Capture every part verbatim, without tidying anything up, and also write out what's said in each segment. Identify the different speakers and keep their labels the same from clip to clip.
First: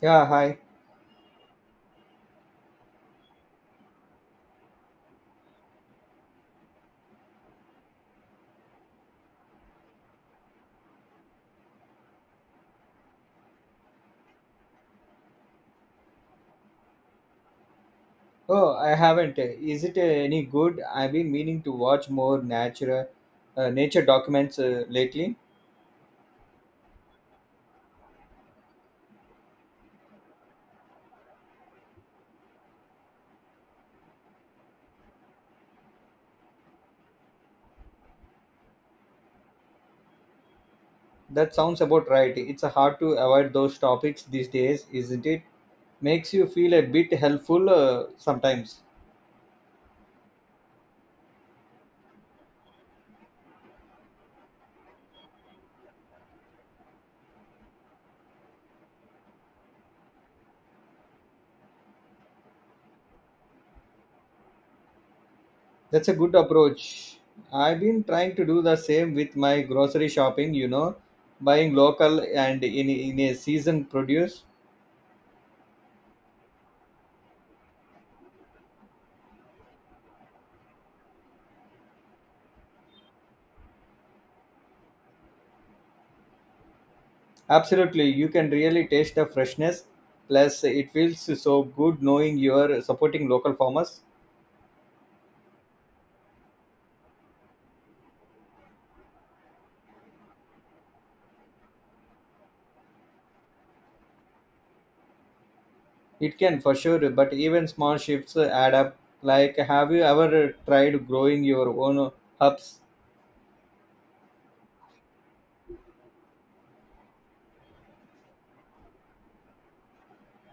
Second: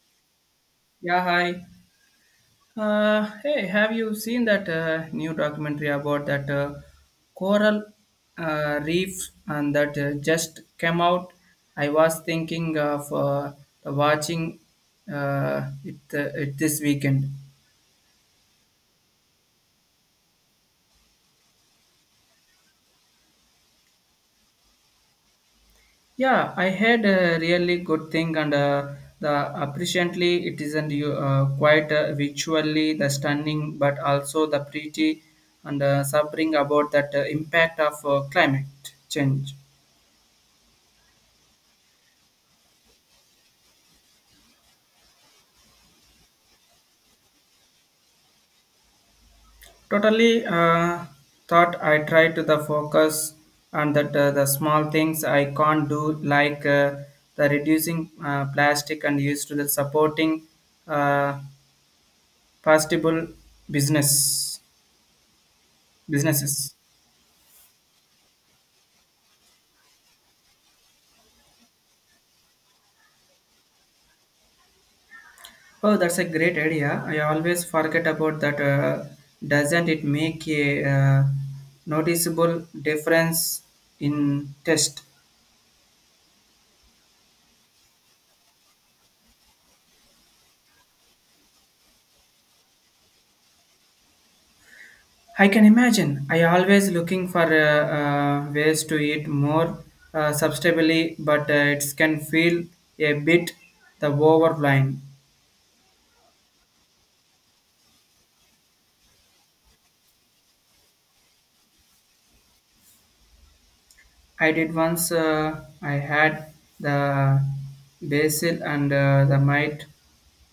Speaker 1: Yeah, hi.
Speaker 2: Yeah, hi. Uh, hey, have you seen that uh, new documentary about that uh, coral uh, reef and that uh, just came out? I was thinking of uh, watching uh, it, uh, it this weekend.
Speaker 1: Oh, I haven't. Is it uh, any good? I've been meaning to watch more nature, uh, nature documents uh, lately.
Speaker 2: Yeah, I had a really good thing, and uh, the appreciately it isn't you uh, quite uh, visually the stunning, but also the pretty and uh, suffering about that uh, impact of uh, climate change.
Speaker 1: That sounds about right. It's uh, hard to avoid those topics these days, isn't it? Makes you feel a bit helpful uh, sometimes.
Speaker 2: Totally uh, thought I tried to the focus on that uh, the small things I can't do like uh, the reducing uh, plastic and used to the supporting uh, possible business
Speaker 1: That's a good
Speaker 2: businesses.
Speaker 1: approach. I've been trying to do the same with my grocery shopping. You know, buying local and in in a season produce.
Speaker 2: Oh, that's a great idea. I always forget about that. Uh, doesn't it make a uh, noticeable difference in test?
Speaker 1: Absolutely, you can really taste the freshness. Plus, it feels so good knowing you are supporting local farmers.
Speaker 2: I can imagine. I always looking for uh, uh, ways to eat more uh, sustainably, but uh, it can feel a bit the overwhelming.
Speaker 1: It can for sure, but even small shifts add up. Like, have you ever tried growing your own herbs?
Speaker 2: I did once. Uh, I had the basil and uh, the mite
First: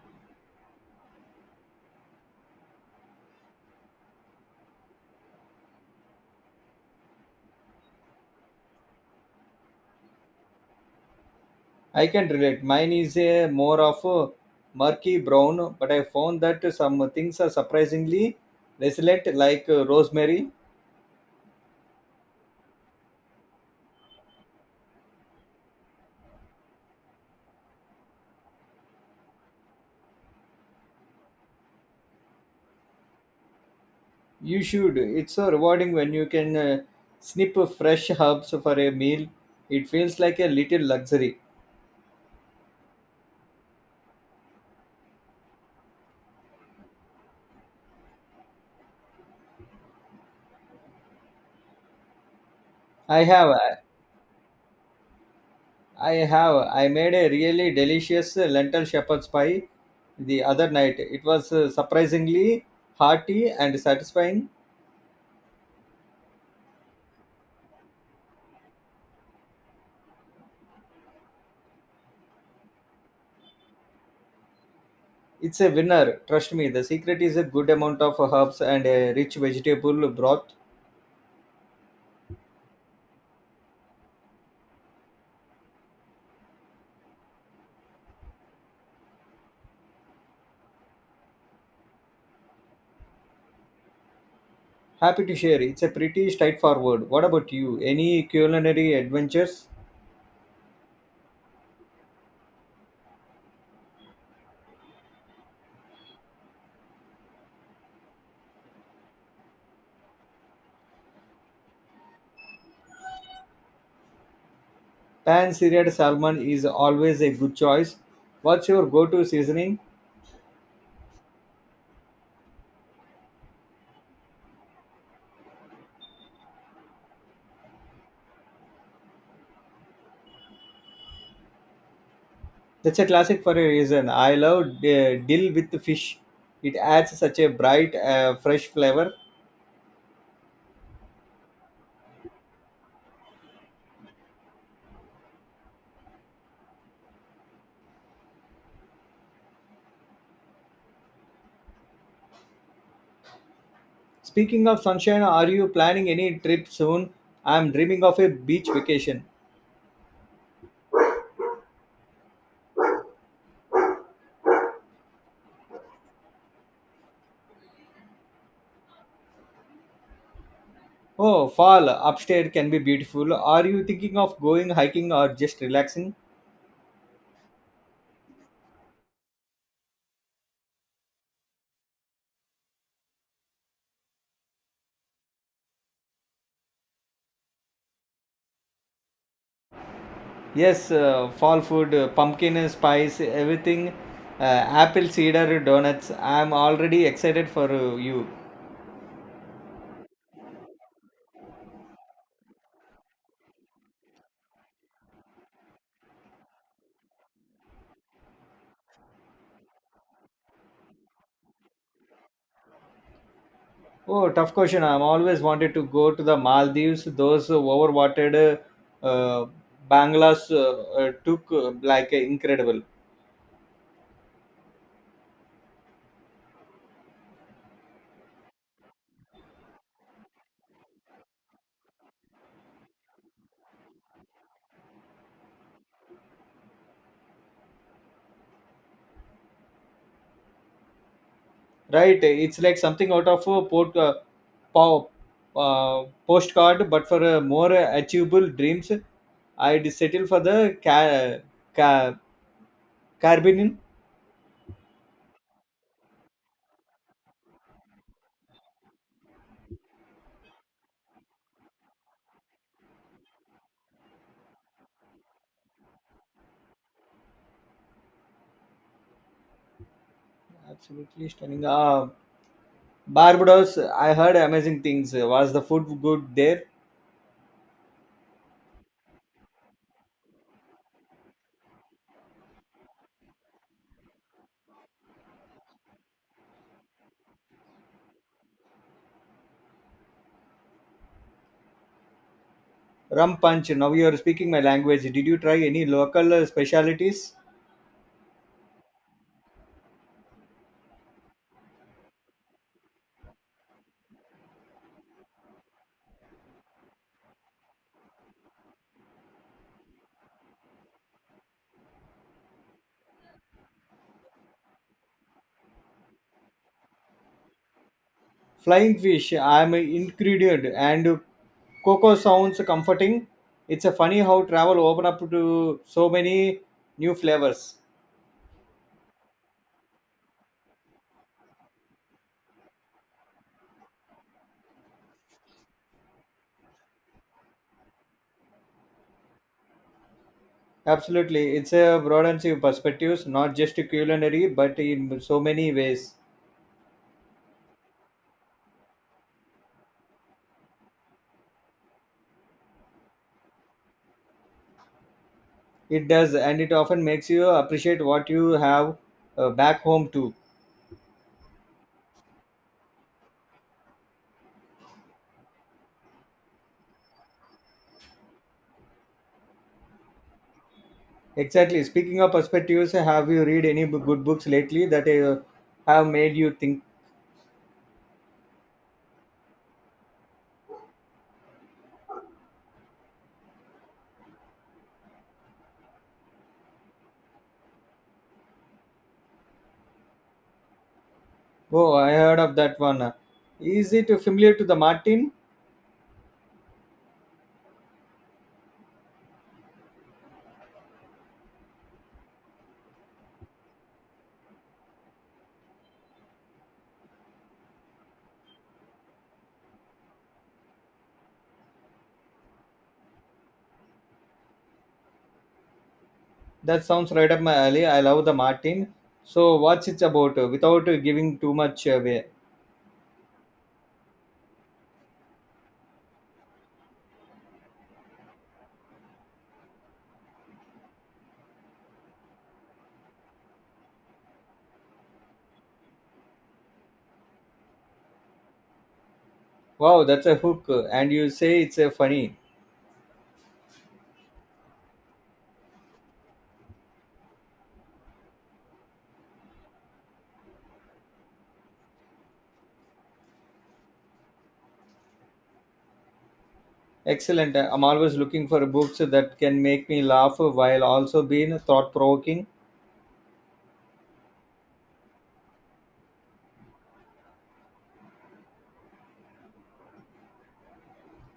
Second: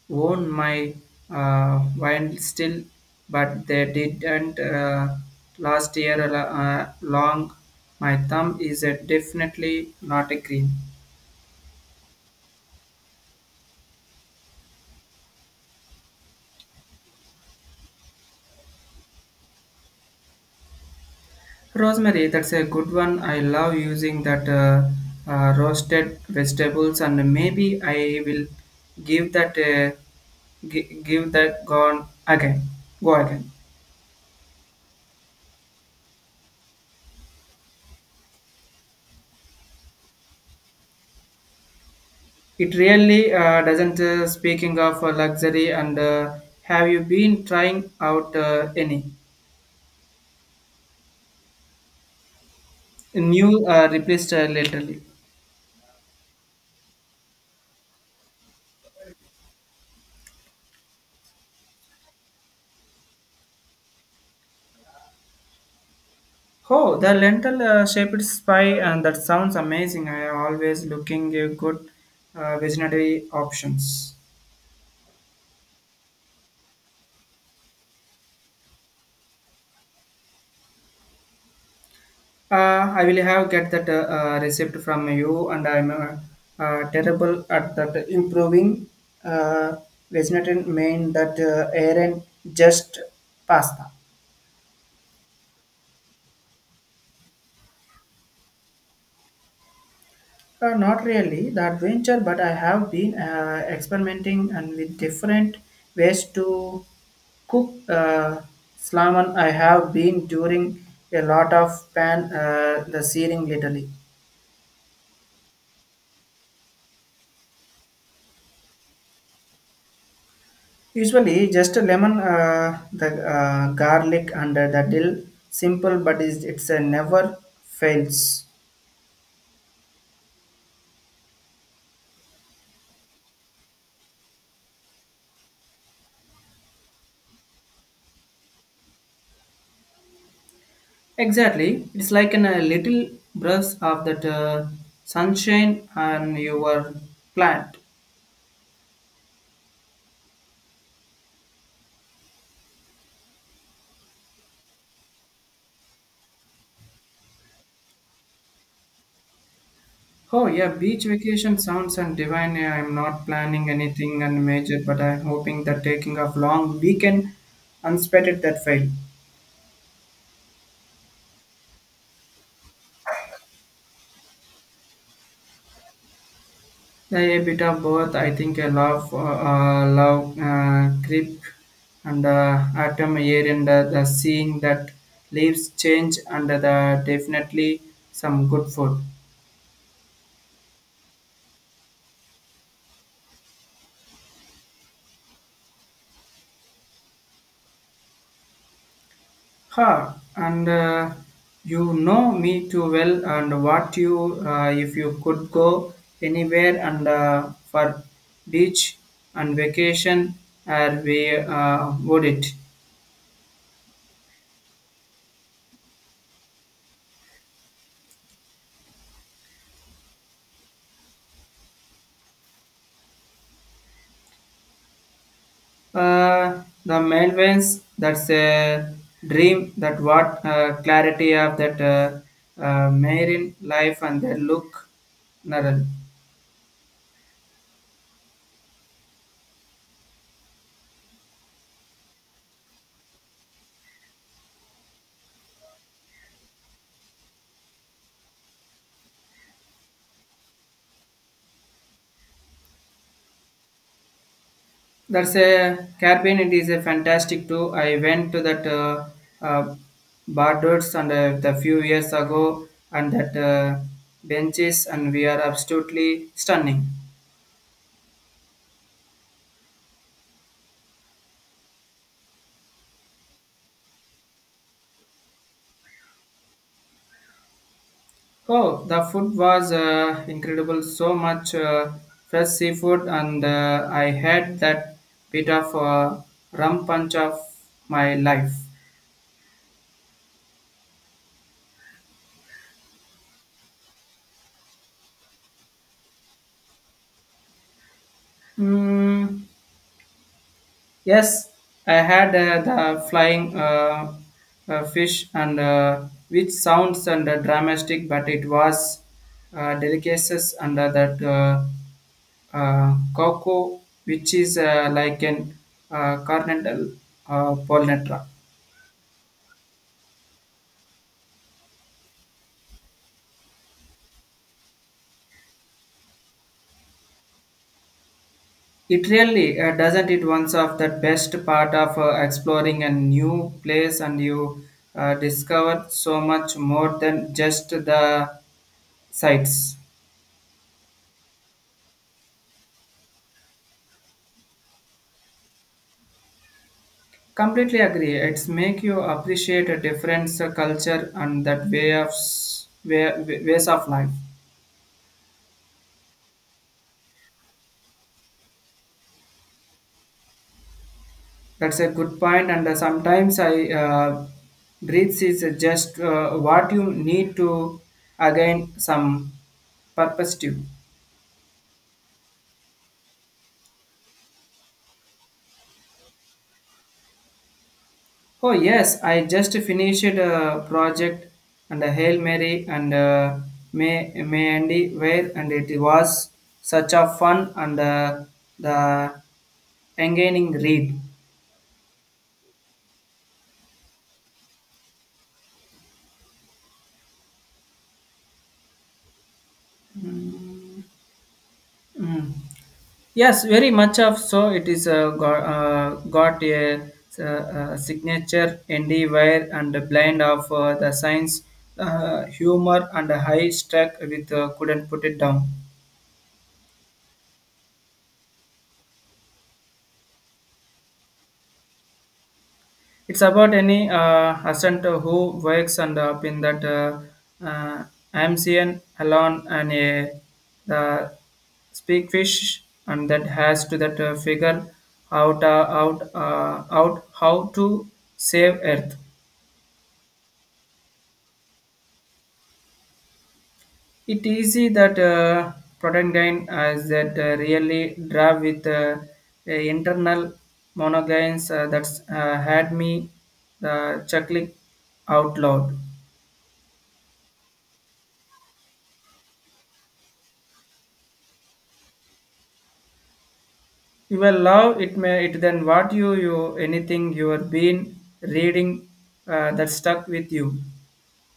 Speaker 2: own my uh, wine still, but they didn't uh, last year uh, long. My thumb is uh, definitely not a green.
Speaker 1: I can relate. Mine is a more of a murky brown, but I found that some things are surprisingly resilient, like uh, rosemary.
Speaker 2: Rosemary, that's a good one. I love using that uh, uh, roasted vegetables, and maybe I will give that uh, gi- give that gone again. Go again.
Speaker 1: You should. It's so rewarding when you can uh, snip fresh herbs for a meal. It feels like a little luxury.
Speaker 2: It really uh, doesn't. Uh, speaking of uh, luxury, and uh, have you been trying out uh, any
Speaker 1: I have,
Speaker 2: new
Speaker 1: I
Speaker 2: uh, replaced uh, lately?
Speaker 1: have. I made a really delicious uh, lentil shepherd's pie the other night. It was uh, surprisingly hearty and satisfying.
Speaker 2: Oh, the lentil uh, shaped pie, and that sounds amazing. I am always looking uh, good uh, vegetarian options.
Speaker 1: It's a winner, trust me. The secret is a good amount of herbs and a rich vegetable broth.
Speaker 2: Uh, I will have get that uh, uh, received from you, and I'm uh, uh, terrible at that improving. Uh, Vegetarian main that uh, Aaron just pasta.
Speaker 1: Happy to share. It's a pretty straightforward. What about you? Any culinary adventures?
Speaker 2: Uh, not really the adventure, but I have been uh, experimenting and with different ways to cook uh, salmon. I have been during a lot of pan uh, the searing lately.
Speaker 1: Pan seared salmon is always a good choice. What's your go-to seasoning?
Speaker 2: Usually, just a lemon, uh, the uh, garlic, and the dill. Simple, but it's, it's a never fails.
Speaker 1: That's a classic for a reason. I love uh, dill with fish. It adds such a bright, uh, fresh flavor.
Speaker 2: Exactly. It's like an, a little brush of that uh, sunshine on your plant.
Speaker 1: Speaking of sunshine, are you planning any trip soon? I'm dreaming of a beach vacation.
Speaker 2: Oh yeah, beach vacation sounds and divine. Yeah, I'm not planning anything and major, but I'm hoping that taking a long weekend unspotted that fail.
Speaker 1: Oh, fall upstairs can be beautiful. Are you thinking of going hiking or just relaxing?
Speaker 2: Yeah, a bit of both. I think I love uh, uh, love uh, grip and uh, atom air and uh, the seeing that leaves change and uh, the definitely some good food.
Speaker 1: Yes, uh, fall food, uh, pumpkin spice, everything. Uh, apple cider donuts. I'm already excited for uh, you.
Speaker 2: Ha! And uh, you know me too well and what you uh, if you could go anywhere and uh, for beach and vacation, uh, we uh, would it.
Speaker 1: Oh, tough question. I'm always wanted to go to the Maldives. Those overwatered uh, banglas uh, uh, took uh, like uh, incredible,
Speaker 2: Uh, the Melvins, that's a dream that what uh, clarity of that uh, uh, marine life and their look Naral.
Speaker 1: right? It's like something out of a port, uh, po- uh, postcard, but for uh, more achievable dreams, I'd settle for the ca- ca- Caribbean.
Speaker 2: That's a cabin. It is a fantastic too. I went to that uh, uh, Bardos and uh, the few years ago and that uh, benches and we are absolutely stunning.
Speaker 1: Absolutely stunning. Uh, Barbados, I heard amazing things. Was the food good there?
Speaker 2: Oh, the food was uh, incredible. So much uh, fresh seafood, and uh, I had that bit of uh, rum punch of my life.
Speaker 1: Rum punch. Now you are speaking my language. Did you try any local uh, specialities?
Speaker 2: Mm, yes, I had uh, the flying uh, uh, fish, and uh, which sounds and uh, dramatic, but it was uh, delicacies under that uh, uh, cocoa, which is uh, like an uh, carnal uh, polenta.
Speaker 1: Flying fish. I am ingredient and cocoa sounds comforting. It's a funny how travel open up to so many new flavors.
Speaker 2: It really uh, doesn't it. One's of the best part of uh, exploring a new place and you uh, discover so much more than just the sights.
Speaker 1: Absolutely, it's a broadens your perspectives, not just culinary, but in so many ways.
Speaker 2: Completely agree. It's make you appreciate a different uh, culture and that way of s- way, ways of life.
Speaker 1: It does, and it often makes you appreciate what you have uh, back home too.
Speaker 2: That's a good point and uh, sometimes I uh, breathes is just uh, what you need to again some purpose to.
Speaker 1: Exactly. Speaking of perspectives, have you read any b- good books lately that uh, have made you think?
Speaker 2: Oh yes, I just finished a project and a Hail Mary and uh, May May Andy where and it was such a fun and uh, the engaging read.
Speaker 1: Oh, I heard of that one. Is it familiar to the Martin?
Speaker 2: Mm. Yes, very much of so. It is uh, got, uh, got a, uh, signature indie wire and a blend of uh, the science, uh, humor and a high struck with uh, couldn't put it down.
Speaker 1: That sounds right up my alley. I love the Martin. So, what's it about uh, without uh, giving too much away?
Speaker 2: It's about any uh, assent who wakes and uh, up in that uh, uh, Amcian alone and a the speak fish and that has to that uh, figure out uh, out uh, out how to save Earth.
Speaker 1: Wow, that's a hook. And you say it's uh, funny.
Speaker 2: It easy that uh, protagonist as that uh, really drive with uh, a internal monogains uh, that's uh, had me the chuckling out loud.
Speaker 1: Excellent. I'm always looking for books that can make me laugh while also being thought provoking.
Speaker 2: You will love it may it then what you you anything you have been reading uh, that stuck with you.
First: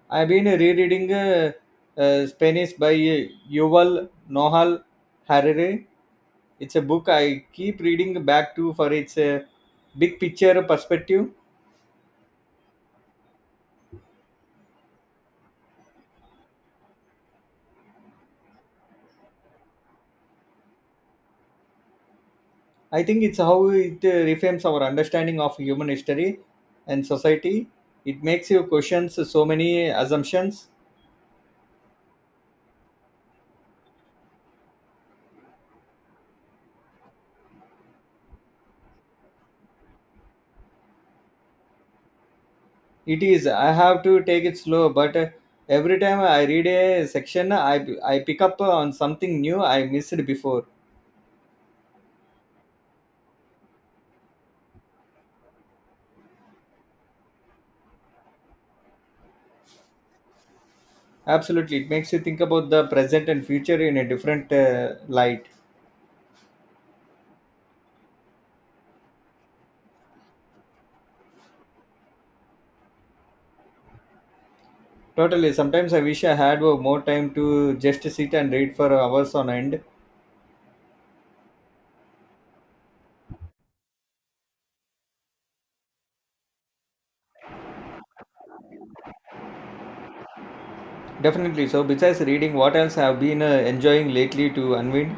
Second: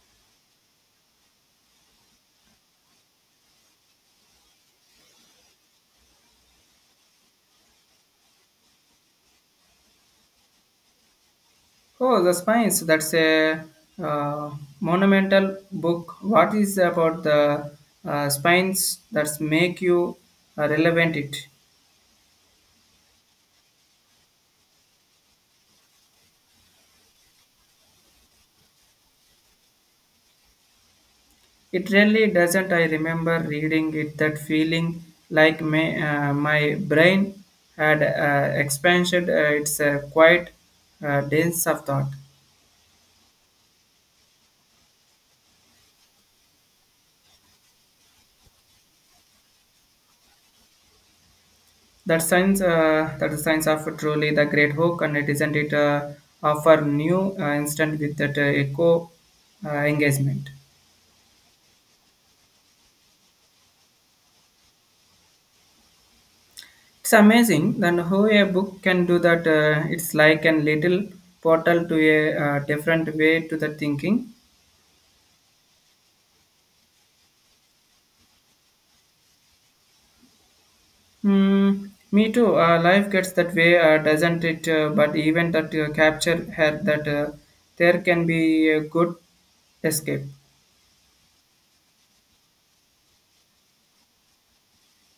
Speaker 1: I've been rereading uh, uh, Spanish by uh, Yuval Nohal Harari. It's a book I keep reading back to for its uh, big picture perspective.
Speaker 2: Oh, the Spines. That's a uh, monumental book. What is about the uh, spines that make you uh, relevant? It
Speaker 1: I think it's how it uh, reframes our understanding of human history and society. It makes you question so many assumptions.
Speaker 2: it really doesn't. I remember reading it that feeling like my uh, my brain had uh, expanded. Uh, it's a quite uh, dense of thought.
Speaker 1: It is, I have to take it slow, but uh, every time I read a section, I, I pick up on something new I missed before.
Speaker 2: That science uh, that the science of truly the great hook and it isn't it uh, offer new uh, instant with that uh, echo uh, engagement.
Speaker 1: Absolutely, it makes you think about the present and future in a different uh, light.
Speaker 2: It's amazing then how a book can do that uh, it's like a little portal to a uh, different way to the thinking.
Speaker 1: Totally, sometimes I wish I had uh, more time to just sit and read for hours on end.
Speaker 2: Hmm. Me too uh, life gets that way uh, doesn't it uh, but even that uh, capture her that uh, there can be a good escape.
Speaker 1: Definitely, so besides reading, what else have been uh, enjoying lately to unwind?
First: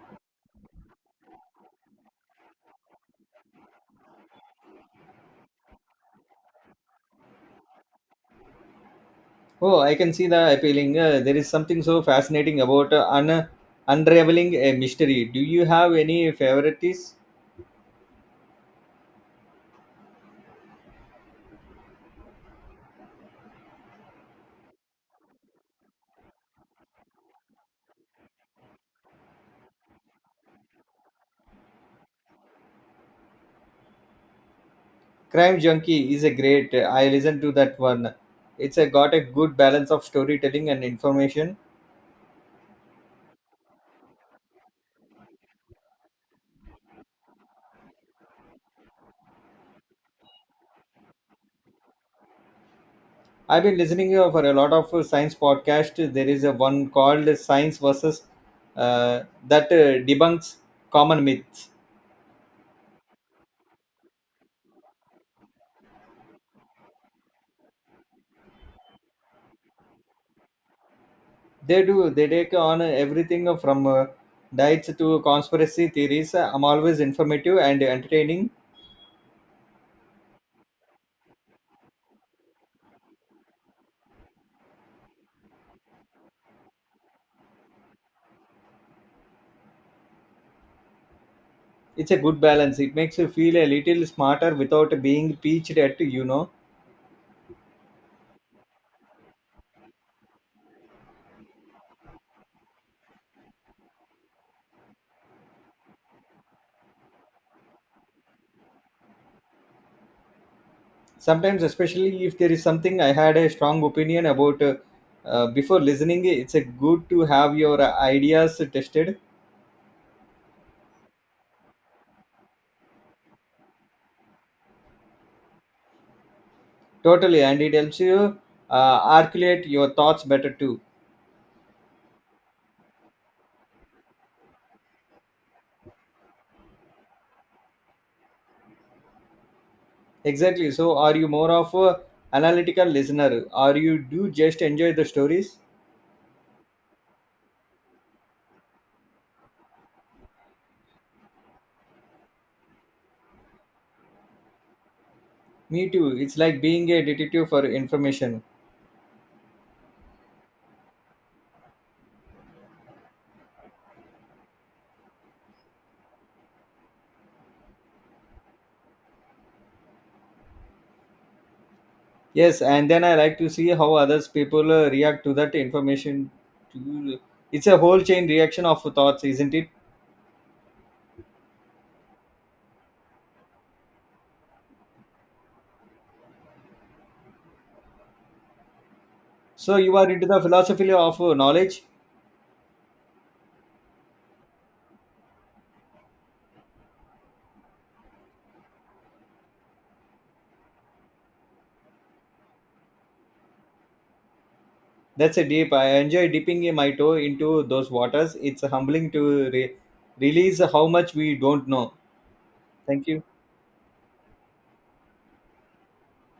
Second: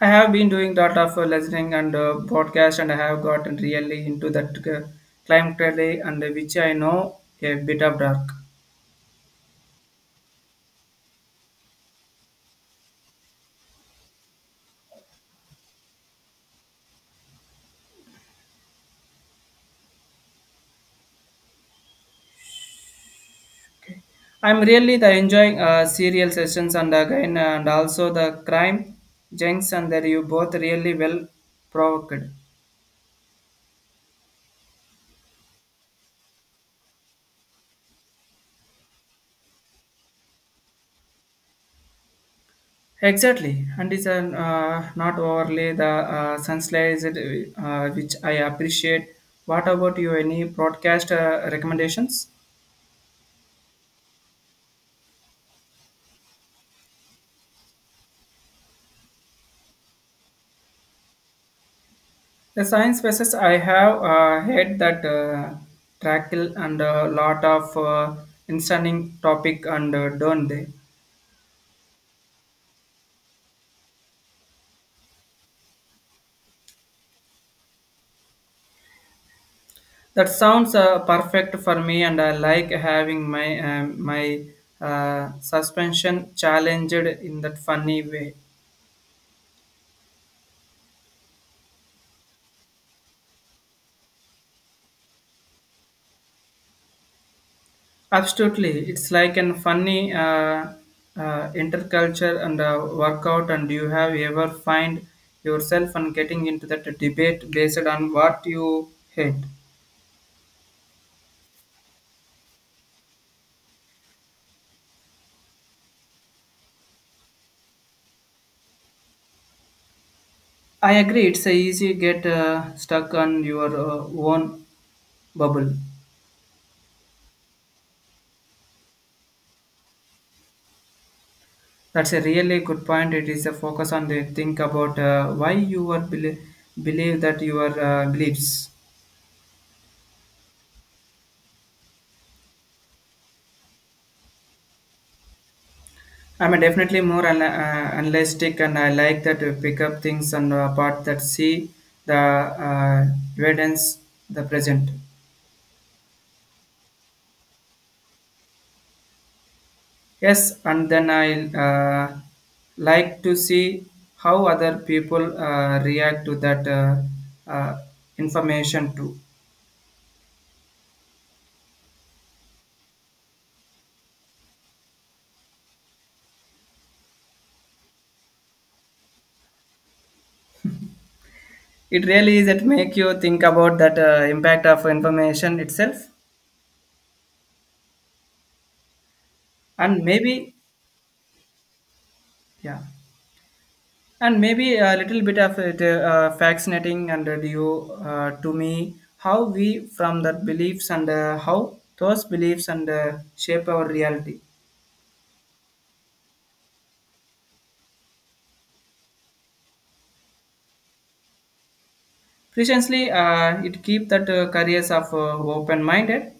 Speaker 2: I have been doing lot of uh, listening and uh, broadcast, and I have gotten really into that uh, climate rally, and uh, which I know a bit of dark.
Speaker 1: Oh, I can see the appealing. Uh, there is something so fascinating about uh, un- unraveling a mystery. Do you have any favorites?
Speaker 2: Okay. I'm really the enjoying uh, serial sessions and again uh, and also the crime junks and that you both really well provoked.
Speaker 1: Crime Junkie is a great. uh, I listened to that one. It's uh, got a good balance of storytelling and information.
Speaker 2: Exactly, and it's an, uh, not overly the uh, sunlight uh, which I appreciate. What about you? Any broadcast uh, recommendations?
Speaker 1: I've been listening uh, for a lot of uh, science podcasts. There is a one called Science versus uh, that uh, debunks common myths.
Speaker 2: The science basis I have uh, heard that uh, tackle and a lot of uh, interesting topic and uh, don't they?
Speaker 1: They do. They take on everything from uh, diets to conspiracy theories. I'm always informative and entertaining.
Speaker 2: That sounds uh, perfect for me, and I like having my um my uh, suspension challenged in that funny way.
Speaker 1: It's a good balance. It makes you feel a little smarter without being preached at, you know.
Speaker 2: Absolutely, it's like an funny uh, uh, interculture and uh, workout. And do you have ever find yourself and getting into that debate based on what you hate?
Speaker 1: Sometimes, especially if there is something I had a strong opinion about uh, uh, before listening, it's a good to have your ideas tested.
Speaker 2: I agree. It's a easy get uh, stuck on your uh, own bubble.
Speaker 1: Totally, and it helps you uh, articulate your thoughts better too.
Speaker 2: That's a really good point. It is a focus on the think about uh, why you are believe believe that your uh, beliefs.
Speaker 1: Exactly, so are you more of a analytical listener, or you do just enjoy the stories?
Speaker 2: I'm a definitely more ana- uh, analytic, and I like that to pick up things and uh, apart that see the uh, evidence, the present.
Speaker 1: Me too, it's like being a detective for information.
Speaker 2: Yes, and then I'll uh, like to see how other people uh, react to that uh, uh, information too.
Speaker 1: Yes, and then I like to see how others people uh, react to that information. To- It's a whole chain reaction of thoughts, isn't it?
Speaker 2: It really is that make you think about that uh, impact of information itself,
Speaker 1: So you
Speaker 2: and
Speaker 1: are into the
Speaker 2: maybe
Speaker 1: philosophy of uh, knowledge.
Speaker 2: yeah, and maybe a little bit of it uh, fascinating and uh, you uh, to me how we from that beliefs and uh, how those beliefs and uh, shape our reality.
Speaker 1: That's a deep. I enjoy dipping in my toe into those waters. It's humbling to re- release how much we don't know. Thank
Speaker 2: Precisely,
Speaker 1: you.
Speaker 2: uh, it keep that uh, careers of uh, open minded.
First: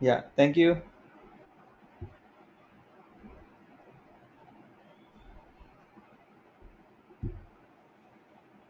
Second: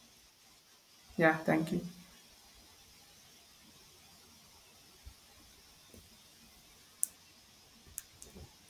Speaker 1: Yeah, thank you.
Speaker 2: Yeah, thank you.